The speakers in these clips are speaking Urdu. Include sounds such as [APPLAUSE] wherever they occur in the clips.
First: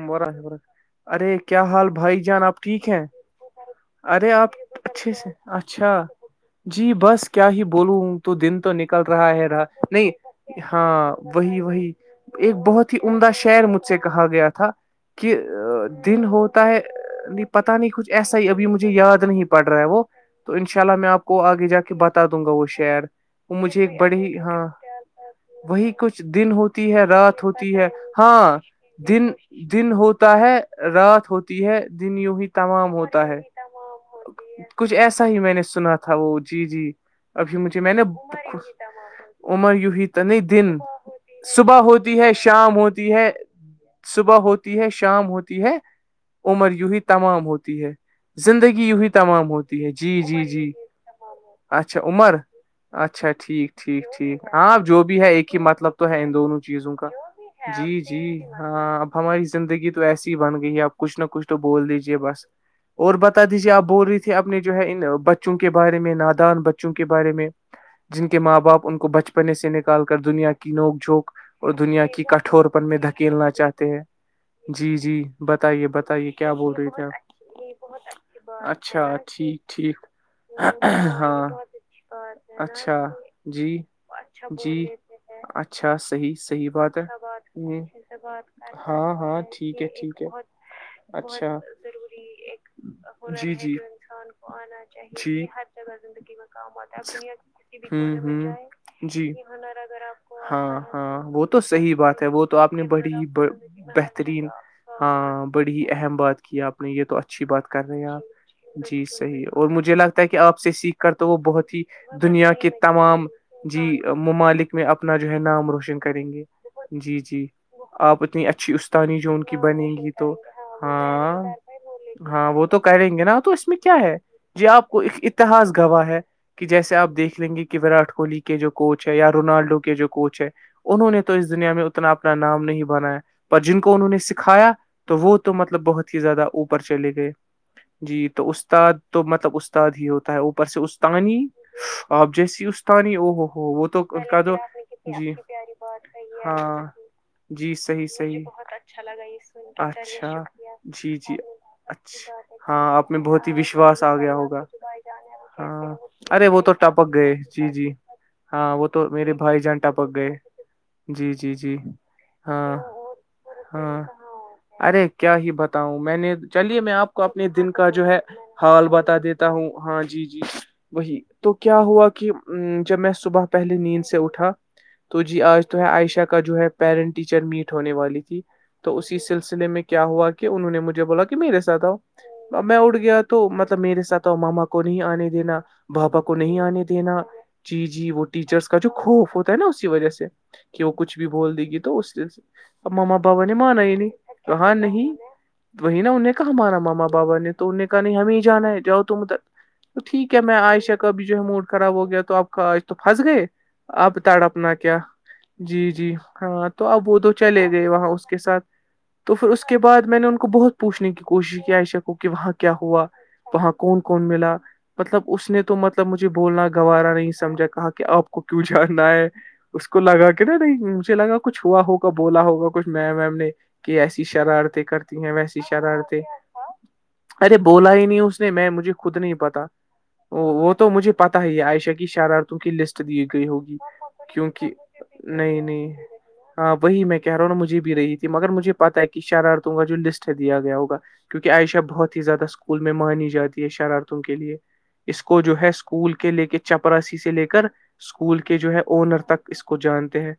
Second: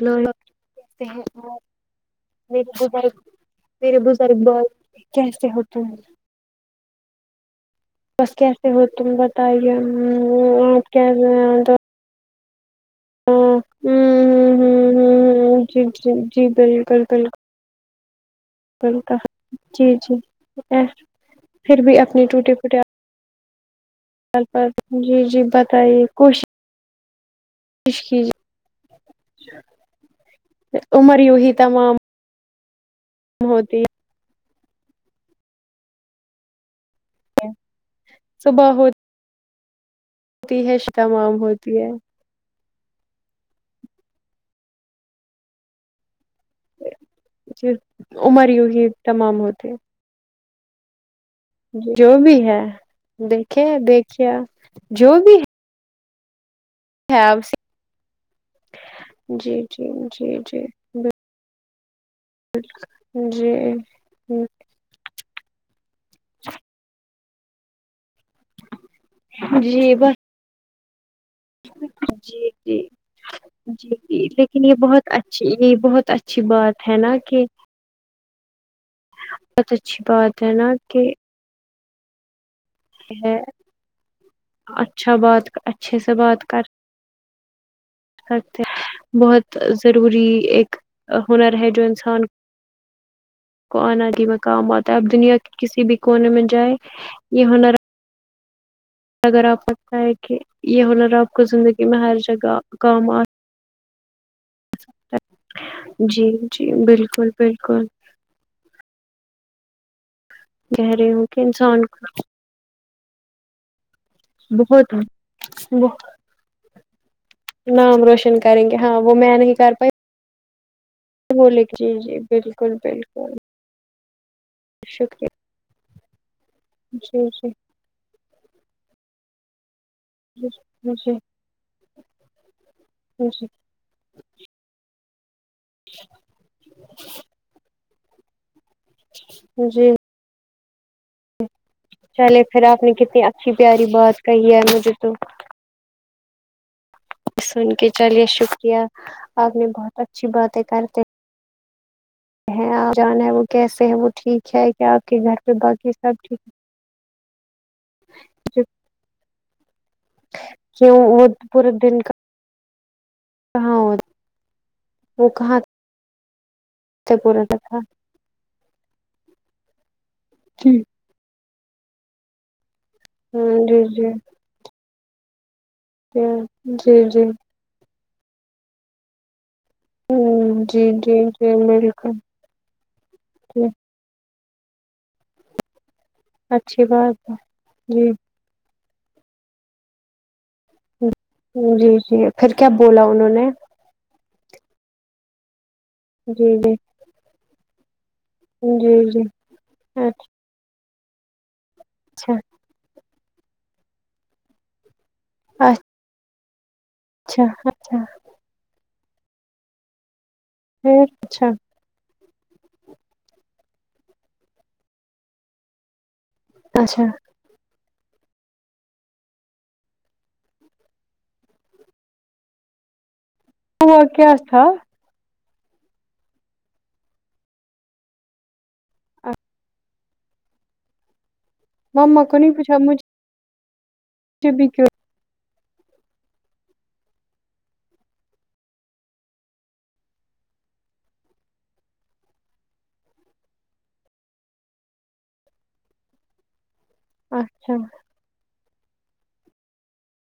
م ورح کیسے ہیں ارے آپ کیا حال بھائی جان آپ میرے ٹھیک ہیں بزرگ میرے ارے بزرگ آپ بال اچھے سے کیسے ہو اچھا تم جی بس کیا ہی بولوں تو بس دن کیسے تو ہو نکل تم رہا ہے رہا بتائیے نہیں آپ ہاں وہی کیسے وہی ایک بہت ہی عمدہ شہر مجھ سے کہا گیا تھا کہ جی جی دن جی ہوتا ہے بالکل بالکل نہیں پتا نہیں کچھ ایسا ہی ابھی مجھے یاد بالکل نہیں پڑ رہا ہے جی وہ جی تو ان شاء اللہ میں آپ کو آگے پھر جا کے بھی بتا اپنی دوں گا ٹوٹے وہ پھوٹے شہر وہ مجھے ایک بڑی حال ہاں پر جی جی وہی بتائیے کچھ دن کوشش ہوتا ہے رات ہوتی ہے کیجیے ہاں دن دن ہوتا ہے عمر رات یوں ہی ہوتی ہے تمام دن یوںی تمام ہوتا ہے ب بی ہے کچھ ایسا ہی میں نے سنا تھا وہ جی جی ابھی مجھے میں نے صبح عمر یوی تو نہیں ہوتی ہے دن تمام صبح ہوتی ہے شام ہوتی ہے صبح ہوتی ہے شام ہوتی ہے عمر یی تمام ہوتی ہے زندگی یوی تمام ہوتی ہے جی جی جی اچھا جو بھی عمر ہے اچھا دیکھے ٹھیک ٹھیک دیکھیے ٹھیک آپ جو بھی ہے ایک ہی مطلب تو ہے ان دونوں چیزوں کا ہے آپ سے جی جی ہاں اب ہماری جی جی زندگی تو ایسی ہی جی بن گئی ہے جی آپ کچھ نہ کچھ تو بول دیجے بس اور بتا دیجیے آپ جی بول رہی ت تھے اپنے جو ہے ان بچوں کے بارے میں نادان بچوں کے بارے میں جن کے ماں باپ ان کو بچپنے سے جی نکال بس کر دنیا کی نوک جھوک اور دنیا کی جی کٹھور جی پن میں دھکیلنا چاہ جی چاہتے ہیں جی لیکن یہ جی بہت جی اچھی یہ بتائیے بہت بتائیے اچھی کیا بول بات رہے ہے تھے نا کہ آپ اچھا ٹھیک بہت ٹھیک اچھی بات ہے نا کہ ہاں اچھا ہے جی جی اچھا بات اچھا اچھے سے صحیح بات کر صحیح بات ہے سکتے بہت ضروری ایک ہنر ہے جو انسان کو آناگی میں کام آتا ہے اب دنیا کسی بھی کونے میں جائے یہ ہونا ہمم ہمم جی لگتا ہے کہ ہاں یہ ہنر ہاں آپ کو وہ تو زندگی صحیح میں ہر بات ہے وہ جگہ تو آپ نے کام آ بڑی بہترین سکتا ہاں بڑی ہی ہے. اہم جی بات کی جی آپ نے یہ تو بالکل اچھی بات کر بالکل رہے ہیں آپ جی صحیح اور مجھے لگتا ہے کہ آپ سے کہہ سیکھ رہی کر ہوں تو وہ کہ بہت ہی انسان کو دنیا کے تمام جی ممالک میں بہت اپنا جو ہے نام روشن بہت کریں گے جی جی نام آپ روشن اتنی کریں اچھی گے ہاں وہ اسانی جو میں ان نہیں کی کر بنیں پائی گی تو ہاں بولے جی جی ہاں وہ بالکل تو کہ رہیں گے بالکل نا تو اس میں کیا ہے جی آپ کو ایک شکریہ اتحاس گواہ ہے کہ جیسے آپ جی دیکھ جی لیں گے کہ وراٹ کوہلی کے جو کوچ ہے یا رونالڈو کے جو کوچ ہے انہوں جی نے تو اس دنیا میں اتنا اپنا نام نہیں بنایا جی پر جن کو انہوں نے سکھایا تو وہ تو مطلب بہت ہی زیادہ اوپر چلے گئے جی تو اس استاد تو مطلب استاد جی ہی ہوتا ہے اوپر سے استاانی آپ چلے جیسی پھر آپ نے استانی کتنی او ہوو اچھی ہو پیاری وہ تو بات کا کہی تو ہے مجھے تو جی جی ہاں سن کے چلیے شکریہ آپ نے بہت اچھی باتیں کرتے جی اچھا ہیں ہاں آپ میں جان ہے وہ بہت ہی کیسے ہے وشواس وہ آ گیا ٹھیک ہوگا ہے کیا آپ کے گھر پہ باقی ہاں سب ٹھیک ارے وہ تو ٹپک گئے جی جی ہے؟ ہاں وہ تو میرے بھائی جان ٹپک گئے کیوں وہ جی جی جی ہاں ہاں ارے کیا ہی بتاؤں میں نے چلیے میں آپ سے کو پورا اپنے تھا دن ہوں کا جو ہے حال بتا دیتا ہوں ہاں جی جی وہی تو کیا ہوا کہ جب میں صبح پہلے جی نیند جی سے اٹھا تو جی آج عائشہ کا جو ہے پیرنٹ جی ٹیچر میٹ ہونے والی تھی تو اسی سلسلے میں کیا ہوا کہ کہ انہوں نے جی مجھے جی بولا کہ جی میرے ساتھ آؤ بالکل اب میں اٹھ گیا تو جی مطلب میرے ساتھ مما کو نہیں آنے دینا بابا کو نہیں اچھی آنے دینا بات ہے جی جی وہ ٹیچرس کا جو خوف ہوتا ہے نا اسی وجہ سے کہ وہ کچھ بھی بول دے گی جی تو اس جی پھر کیا بولا ماما انہوں بابا نے ا ہی نہیں کہاں نہیں وہی نا انہ کہا جی جی ہمارا ماما بابا نے تو انہ نے کہا نہیں ہمیں جانا ہے جی جاؤ جی تم تک تو ٹھیک ہے میں عائشہ کابھی جو ہے موڈ خراب ہو گیا اچھا تو پھنس گئے اب تڑپنا کیا جی جی ہاں تو اب وہ تو اچھا چلے گئے اچھا وہاں کے ساتھ تو پھر اس کے بعد میں نے ان کو بہت پھر پوچھنے کی اچھا کوشش کی عائشہ کہ وہاں کیا ہوا وہاں کون کون ملا مطلب اس نے تو مطلب مجھے بولنا اچھا گوارا نہیں سمجھا کہا کہ آپ کو کیوں جانا ہے اس کو لگا کے نا نہیں مجھے لگا کچھ ہوا ہوگا بولا ہوگا کچھ میم ویم نے ہوا کہ ایسی کیا تھا شرارتیں کر ویسی شرارتیں ارے بولا ہی نہیں اس نے میں مجھے خود نہیں پتا وہ تو مجھے پتاہ ہی عایشہ کی مما کو نہیں شرارتوں کی پوچھا لسٹ مجھے دی گئی ہوگی کیونک بھی کیوں نہیں نہیں ہاں وہی میں کہہ رہا ہوں نا مجھے بھی رہی تھی مگر مجھے پتا ہے کہ شرارتوں کا جو لسٹ ہے دیا گیا ہوگا کیونکہ عائشہ بہت ہی زیادہ اسکول میں مانی جاتی ہے شرارتوں کے لیے اس کو جو ہے اسکول کے لے کے چپراسی سے لے کر اچھا اسکول کے جو ہے اونر تک اس کو جانتے ہیں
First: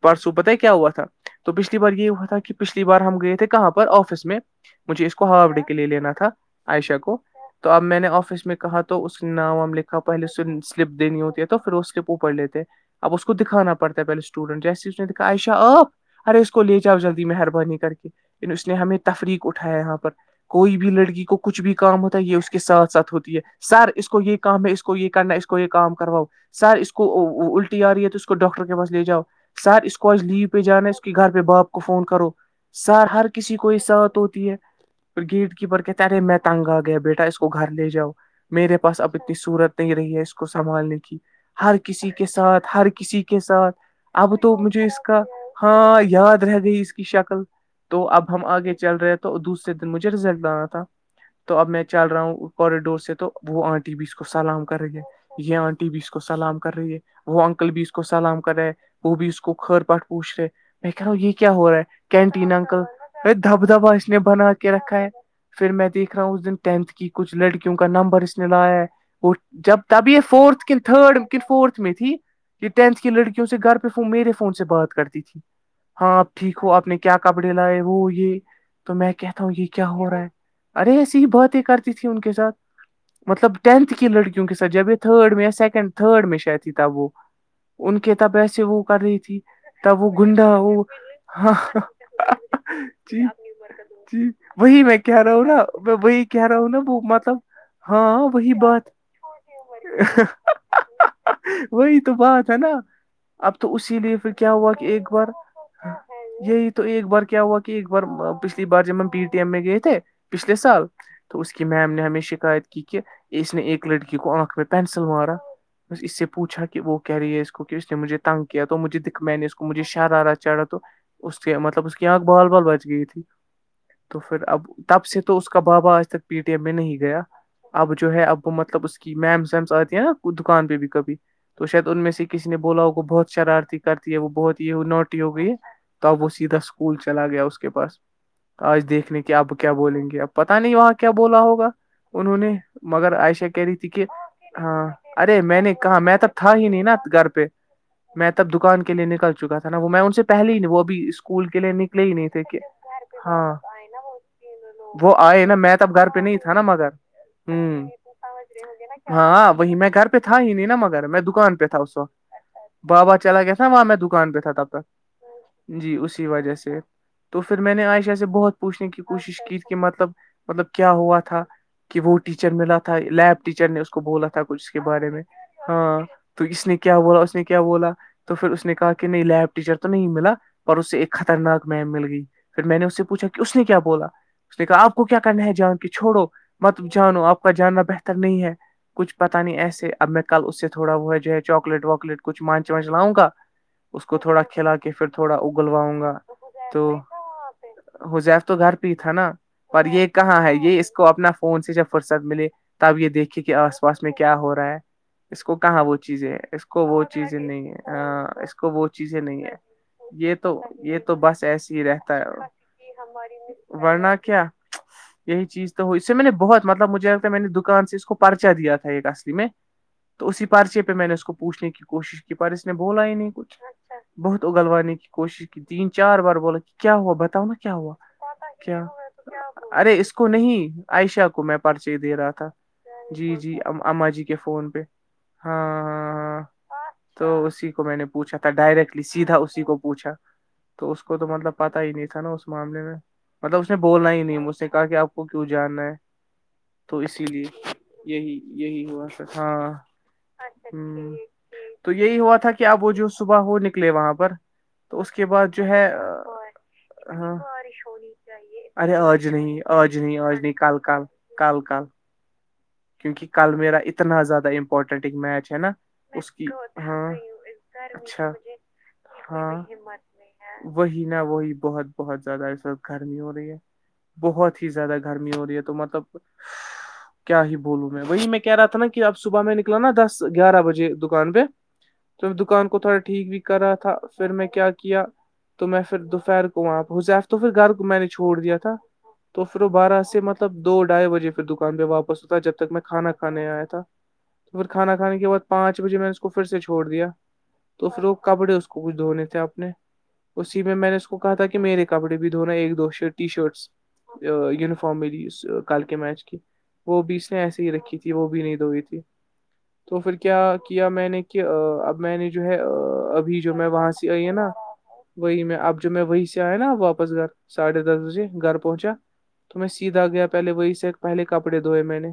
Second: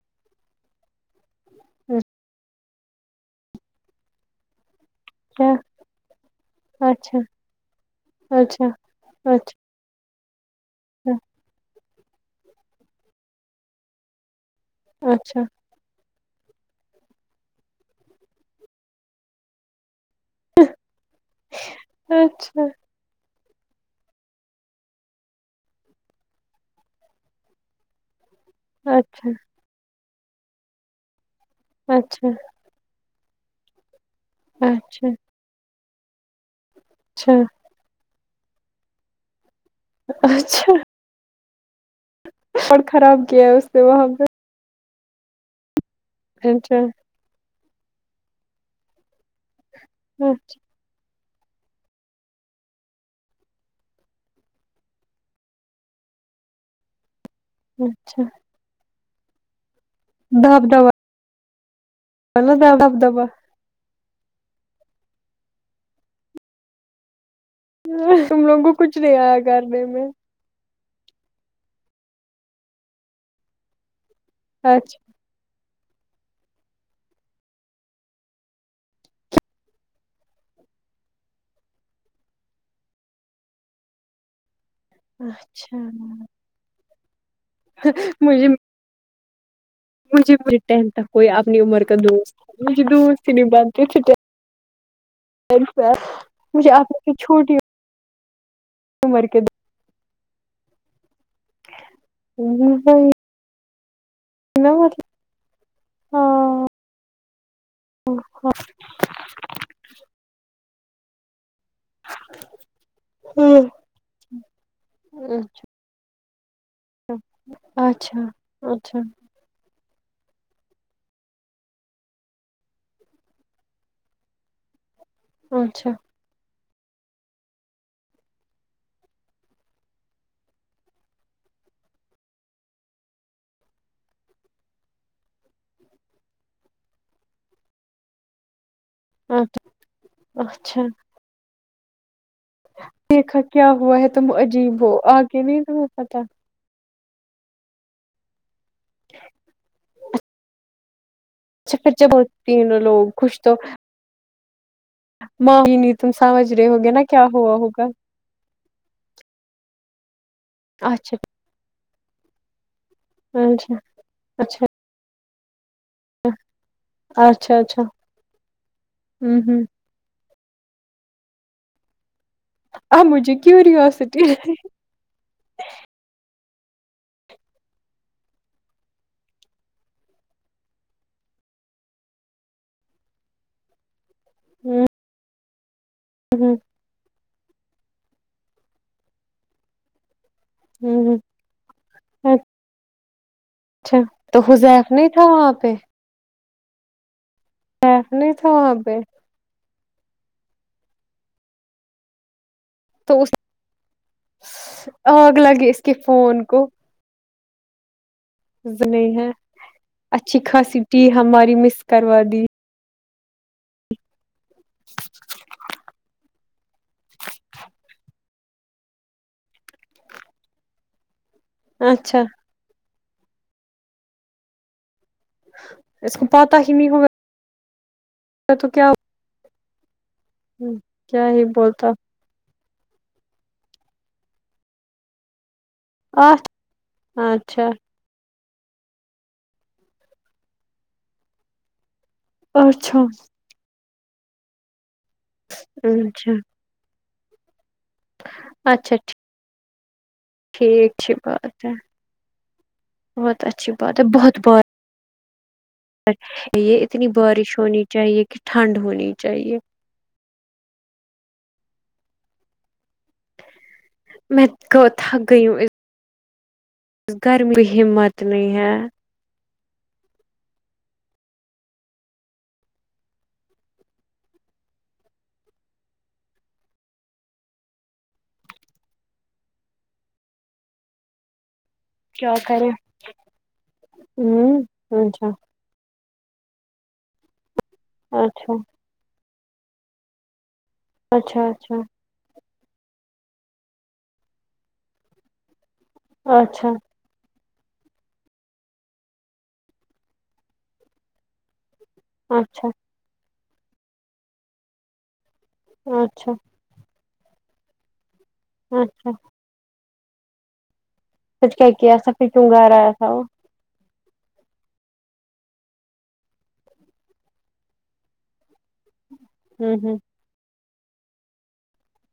پرسو پت کیا ہوا تھا تو پچھلی بار یہ ہوا تھا کہ پچھلی بار ہم گئے تھے کہاں پر آفس میں مجھے اس کو ہاف اچھا ڈے کے لیے لینا تھا عائشہ کو اچھا تو اب میں نے آفس میں اچھا کہا تو اس کے اچھا نام ہم لکھ پہلے سلپ دینی ہوتی ہے تو پھر اس کےپ اوپڑ لیتے اب اس کو دکھانا پڑتا ہےہلے اسٹوڈٹ جیسے اس نے دکھا اچھا عشہ آپ ارے اس کو لے جاؤ جلدی مہربانی کر کے اس نے ہمیں تفریق اٹھایا یہاں پر کوئی بھی لڑکی کو کچھ بھی کام ہوتا ہے یہ اس کے اچھا ساتھ ساتھ ہوتی ہے سر اس کو یہ کام ہے اس کو یہ کرنا ہے اس کو یہ کام کرواؤ سر اس کو الٹی آ رہی ہے تو اس کو ڈاکٹر بس لے جاؤ اچھا سر اس کو آج لیو پہ جانا ہے اس کے گھر پہ باپ کو فون اچھا کرو سر ہر کسی کو ہی ساتھ ہوتی ہے اچھا گیٹ کیپر کہتے ہیں ارے میں تنگ آ گیا بیٹا اچھا اس کو گھر لے جاؤ میرے پاس اب اتنی صورت نہیں رہی ہے اس کو اچھا سنبھالنے کی ہر کسی کے ساتھ اور ہر خراب کسی کے کیا ہے اس ساتھ نے وہاں اب تو مجھے اس کا ہاں یاد پہ رہ اچھا گئی اس کی شکل تو اب ہم آگے چل رہے ہیں تو دوسرے دن مجھے رزلٹ اچھا آنا تھا تو اب میں چل رہا ہوں کوریڈور سے تو وہ آنٹی بھی اس کو سلام کر رہی ہے یہ آنٹی بھی اس کو سلام کر رہی ہے وہ انکل بھی اس کو اچھا سلام کر رہے وہ بھی اس کو خھر پاٹ پوچھ داب دبا رہے یہ کیا ہو رہا ہے کینٹین نا داب اکل داب دبا دب دھبا اس نے بنا کے رکھا ہے پھر میں دیکھ رہا ہوں اس دن ٹینتھ کی کچھ لڑکی ان کا نمبر اس تم نے لوگوں کو لایا ہے کچھ نہیں وہ آیا جب کرنے میں تب یہ فورتھ کن تھرڈ کن فورتھ میں تھی کہ ٹینتھ کی لڑکیوں سے گھر پہ میرے فون سے بات اچھا کرتی تھی ہاں آپ ٹھیک ہو آپ نے کیا کپڑے لائے وہ یہ تو میں کہتا ہوں یہ کیا ہو رہا ہے ارے ایسی ہی باتیں کرتی تیں ان کے ساتھ مطلب ٹینتھ کی لڑکیوں کے ساتھ جب تو تھرڈ میں یا اچھا سیکنڈ تھرڈ میں شہ تھی ت وہ ان کے تب مجھے ایسے وہ کر رہی تھی [UNINTELLIGIBLE] تب وہ مجھے گنڈا مجھے وہ ٹینتھ تک کوئی اپنی عمر کا دوست تھا، مجھے دوست ہی نہیں بنتے تھے [UNINTELLIGIBLE] وہی میں کہہ رہا ہوں نا ٹینتھ میں وہی کہہ رہا ہوں مجھے نا آپ وہ کی مطلب چھوٹی ہاں وہی بات عمر کے [UNINTELLIGIBLE] وہی تو بات ہے نا وہی اب تو اسی لیے پھر کیا نا ہوا کہ مطلب ایک بار ہاں یہی تو ایک بار کیا ہوا کہ کہ ایک بار پچھلی بار جب ہم پی ٹی ایم میں گئے تھے پچھلے سال تو اس کی میم نے ہمیں شکایت کی کہ اس نے ایک لڑکی کو آنکھ میں پینسل مارا ب اس سے پوچھا کہ وہ کیاہ رہی ہے اس کو کہ اس نے مجھے اچھا تنگ کیا تو اچھا اچھا مجھے دکھ میں نے اس کو مجھے شرارا چڑھا تو اس کے مطلب اس کی آنکھ بال بال بچ گئی تھی [UNINTELLIGIBLE] تو پھر اب تب سے تو اس کا اچھا بابا آج تک پی ٹی ایم میں نہیں گیا اب جو ہے اب مطلب اس کی میمس ویمس آتی ہیں نا دکان پہ بھی کبھی تو شاید ان میں سے کسی [UNINTELLIGIBLE] ج نے بولا وہ بہت شرارتی کرتی ہے وہ بہت یہ نوٹی ہو گئی ہے تب وہ سیدھا اسکول چلا گیا اس کے پاس آج دیکھ دنے کہ اب اچھا کیا بولیں گے اب پت نہیں اچھا وہاں کیا بولا ہوگا انہوں نے مگر دیکھا عائشہ کہہ کیا رہی تھی ہوا کہ ہے تم عجیب ہاں ہو ارے آگے نہیں میں نے تمہیں کہا میں پتا تب ہی نہیں نا گھر پہ میں تب دکان کے لیے نکل چکا تھا نا وہ میں ان سے پہل ہی وہ ا اس اسکول کے لیے اچھا پھر نکلے جب ہی نہیں تھے کہ تینوں لوگ خوش تو ہاں وہ آئے نا ماں میں ہی ت اب گھر تم پہ نہیں تھا سمجھ نا رہے ہو مگر گے کیا ہوا ہوگا ہوں [UNINTELLIGIBLE] ہاں وہی میں گھر پہ تھا ہی نہیں نا مگر اچھا میں دکان پہ تھا اس کو بابا چلا گیا تھا ن اچھا وہاں میں دکان پہ تھا اچھا تب تک جی اس وجہ سے تو اچھا پھر میں اچھا نے عائشہ سے بہت پوچھنے کی ہوں کوشش کی ہوں کہ مطلب مطلب کیا ہوا تھا کہ وہ ٹیچر ملا تھا اب مجھے لیب ٹیچر نے اس کو بولا کیوریوسٹی تھا کچھ کے بارے میں ہاں تو اس نے کیا بولا اس نے کیا بولا تو پھر اس نے کہا کہ نہیں لیب ٹیچر تو نہیں ملا پر اس سے ایک خطرناک میم مل گئی پھر میں نے اس سے پوچھا کہ اس نے کیا بولا اس نے کہا ہوں آپ کو کیا کرنا ہے جان کے چھوڑو ہوں مط ت جانو آپ کا جاننا بہتر نہیں ہے کچھ پتا نہیں ایسے اب میں کل اس سے تھوڑا وہ ہوں ج [UNINTELLIGIBLE] چاکلیٹ واکلیٹ کچھ مانچ واچ لاؤں گا اچھا اس کو تو تھوڑا کھلا کے حذیف پھر نہیں تھا تھوڑا وہاں پہ اگلواؤں گا تو حذیف ہو نہیں زیف تھا تو وہاں گھر پہ تھا نا پر یہ کہاں ہے یہ اس کو اپنا فون سے جب فرصت ملے تب یہ تو دیکھیے کہ آس پاس میں کیا ہو رہا ہے اس آگ اس کو لگے کہاں کے وہ چیزیں فون اس کو وہ چیزیں نہیں اس کا اس کو وہ چیزیں نہیں ہے یہ اچھی تو خاصی یہ ٹی تو بس ہماری ایسے ہی مس رہتا کروا ہے دی کہ ہماری ورنہ کیا یہی چیز تو ہو اس سے میں نے بہت مطلب مجھے لگتا ہے میں نے دکان سے اس کو پرچا دیا تھا ایک اصلی میں تو اسی پرچے پہ میں نے اس کو پوچھنے کی اچھا کوشش کی پر اس نے بولا ہی نہیں کچھ بہت اگلوانے کی کوشش کی تین اس چار کو بار پتا بولا کہ ہی نہیں کیا ہوا ہوگا بتاؤ نا کیا ہوا کیا ارے اس کو نہیں کیا عائشہ کو ہی میں بولتا پرچے دے رہا تھا جی جی اما جی کے فون پہ ہاں ہاں آٹھ ہاں تو اچھا اسی کو میں نے پوچھا تھا ڈائریکٹلی سیدھا اسی کو پوچھا تو اس کو تو مطلب پتا ہی نہیں تھا نا اس معاملے میں اچھا مطلب اس نے بولنا ہی نہیں مجھ نے کہا کہ آپ کو کیوں جاننا ہے اچھا تو اسی لیے یہی یہی اچھا ہوا س ہاں ٹھیک اچھی بات ہے تو یہی ہوا تھا کہ اب وہ جو صبح بہت ہو اچھی نکلے بات ہے وہاں پر بہت بارش تو اس کے بعد جو ہے ہے یہ اتنی بارش ہونی چاہیے کہ ٹھنڈ ارے ہونی آج چاہیے نہیں آج نہیں آج نہیں کل کل کل کل کیونکہ کل میرا اتنا میں زیادہ امپورٹنٹ ایک تھک گئی میچ ہے ہوں نا اس اس کی ہاں گرمی کی ہمت اچھا نہیں ہے ہاں وہی نہ وہی بہت بہت زیادہ اس وقت گرمی ہو رہی ہے بہت ہی زیادہ گرمی ہو رہی ہے تو مطلب کیا ہی بولوں میں وہی میں کہہ رہا تھا نا کہ اب صبح میں نکلا نا دس گیارہ بجے دکان پہ تو کیا میں دکان کریں کو تھوڑا ٹھیک بھی کر رہا تھا پھر میں ہوں کیا کیا تو میں پھر دوپہر کو وہاں حزیر تو پھر گھر کو میں نے چھوڑ دیا اچھا تھا تو پھر وہ بارہ سے مطلب دو ڈھائی بجے پھر اچھا اچھا دکان پہ واپ تھا جب تک میں کھانا کانے آیا تھا تو پھر کھانا کھے کے بع پانچ بجے میں اس کو پھر سے اچھا چھوڑ دیا تو پھر وہ کپڑے اس کو کچھ دھونے تھے اپنے اسی میں میں نے اس کو کہا تھا کہ میرے کپڑے بھی دھونا اچھا اچھا ایک دو ٹی شرٹس یونیفارم ملی کل کے میچ اچھا کی وہ بھی اس نے ایسے ہی رکھی تھی وہ بھی نہیں دھوئی تھی اچھا تو پھر کیا کیا میں نے کہ پھر کیا کیا اب ایسا میں پھر نے جو کیوں ہے گھر آیا تھا وہ ابھی جو میں وہاں سے آئی ہے نا وہی میں اب جو میں وہیں سے آیا نا واپس گھر ساڑھے دس بجے گھر پہنچا تو میں ہوں سیدھا گیا پہلے وہی سے پہلے کپڑے دھوئے میں نے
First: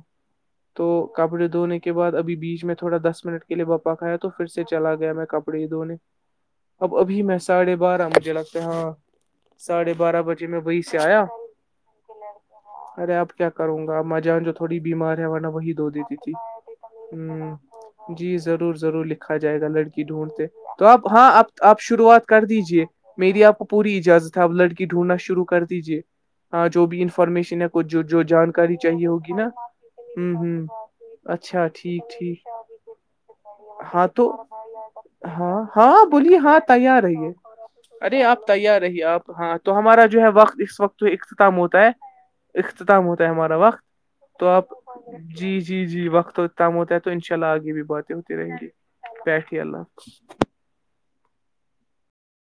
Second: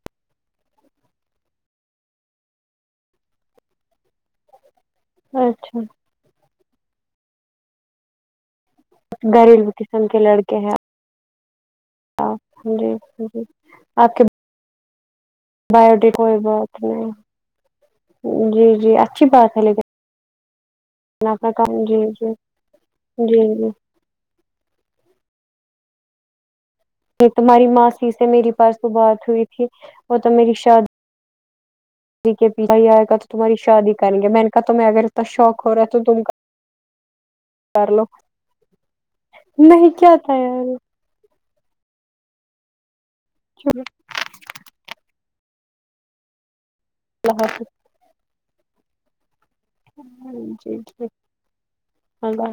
تو کپڑے دھونے کے بع ابھی بیچ میں تھوڑا دس منٹ کے لیے باپا کھیا تھا تو پھر سے چلا گیا میں ہوں کپڑے اچھا دھونے اب ابھی میں ساھے بارہ بجے لگتا ہاں گھریلو ساڈے قسم کے بارہ بجے لڑکے میں ہیں وہی سے آیا آپ جی ارے اب جی کیا کروں گا آپ آمما کے جان جو تھوڑی بیمار ہے نا وہی دھو بایوڈی دیتی تھی کوئی بات نہیں جی ضرور جی ضرور اچھی لکھا بات جائے ہے گا لیکن لڑکی ڈھونڈتے تو آپ ہاں کا آپ کام جی شروعات جی کر دیجے میری جی آپ کو جی پوری اجازت اب لڑکی ڈھونڈنا شروع کر دیجیے ہاں جو بھی انفارمیشن تمہاری ہے کچھ جو ماسی جو سے میری پاس جانکاری وہ چاہیے بات ہوگی ہوئی نا تھی وہ تو ہ میری شادی ہ اچھا ٹھیک ٹھیک کے پیتا ہی آئے گا تو تمہاری شادی ہاں کریں تو گے میں نے کہ تمہیں اگر اتنا ہاں شوق ہو رہا ہے تو ہاں تم بولیے ہاں تیار ہے یہ کر لو ارے آپ تیار رہیے آپ ہاں تو نہیں ہمارا کیا جو ہے تھا وقت یار اس وق تو اختتام ہوتا ہے اختتام ہوتا ہے ہمارا وقت تو آپ جی جی جی وقت کم ہوتا ہے تو انشاء اللہ آگے بھی بات ہے ہو ترنگی پٹ اللہ جی جی ہگا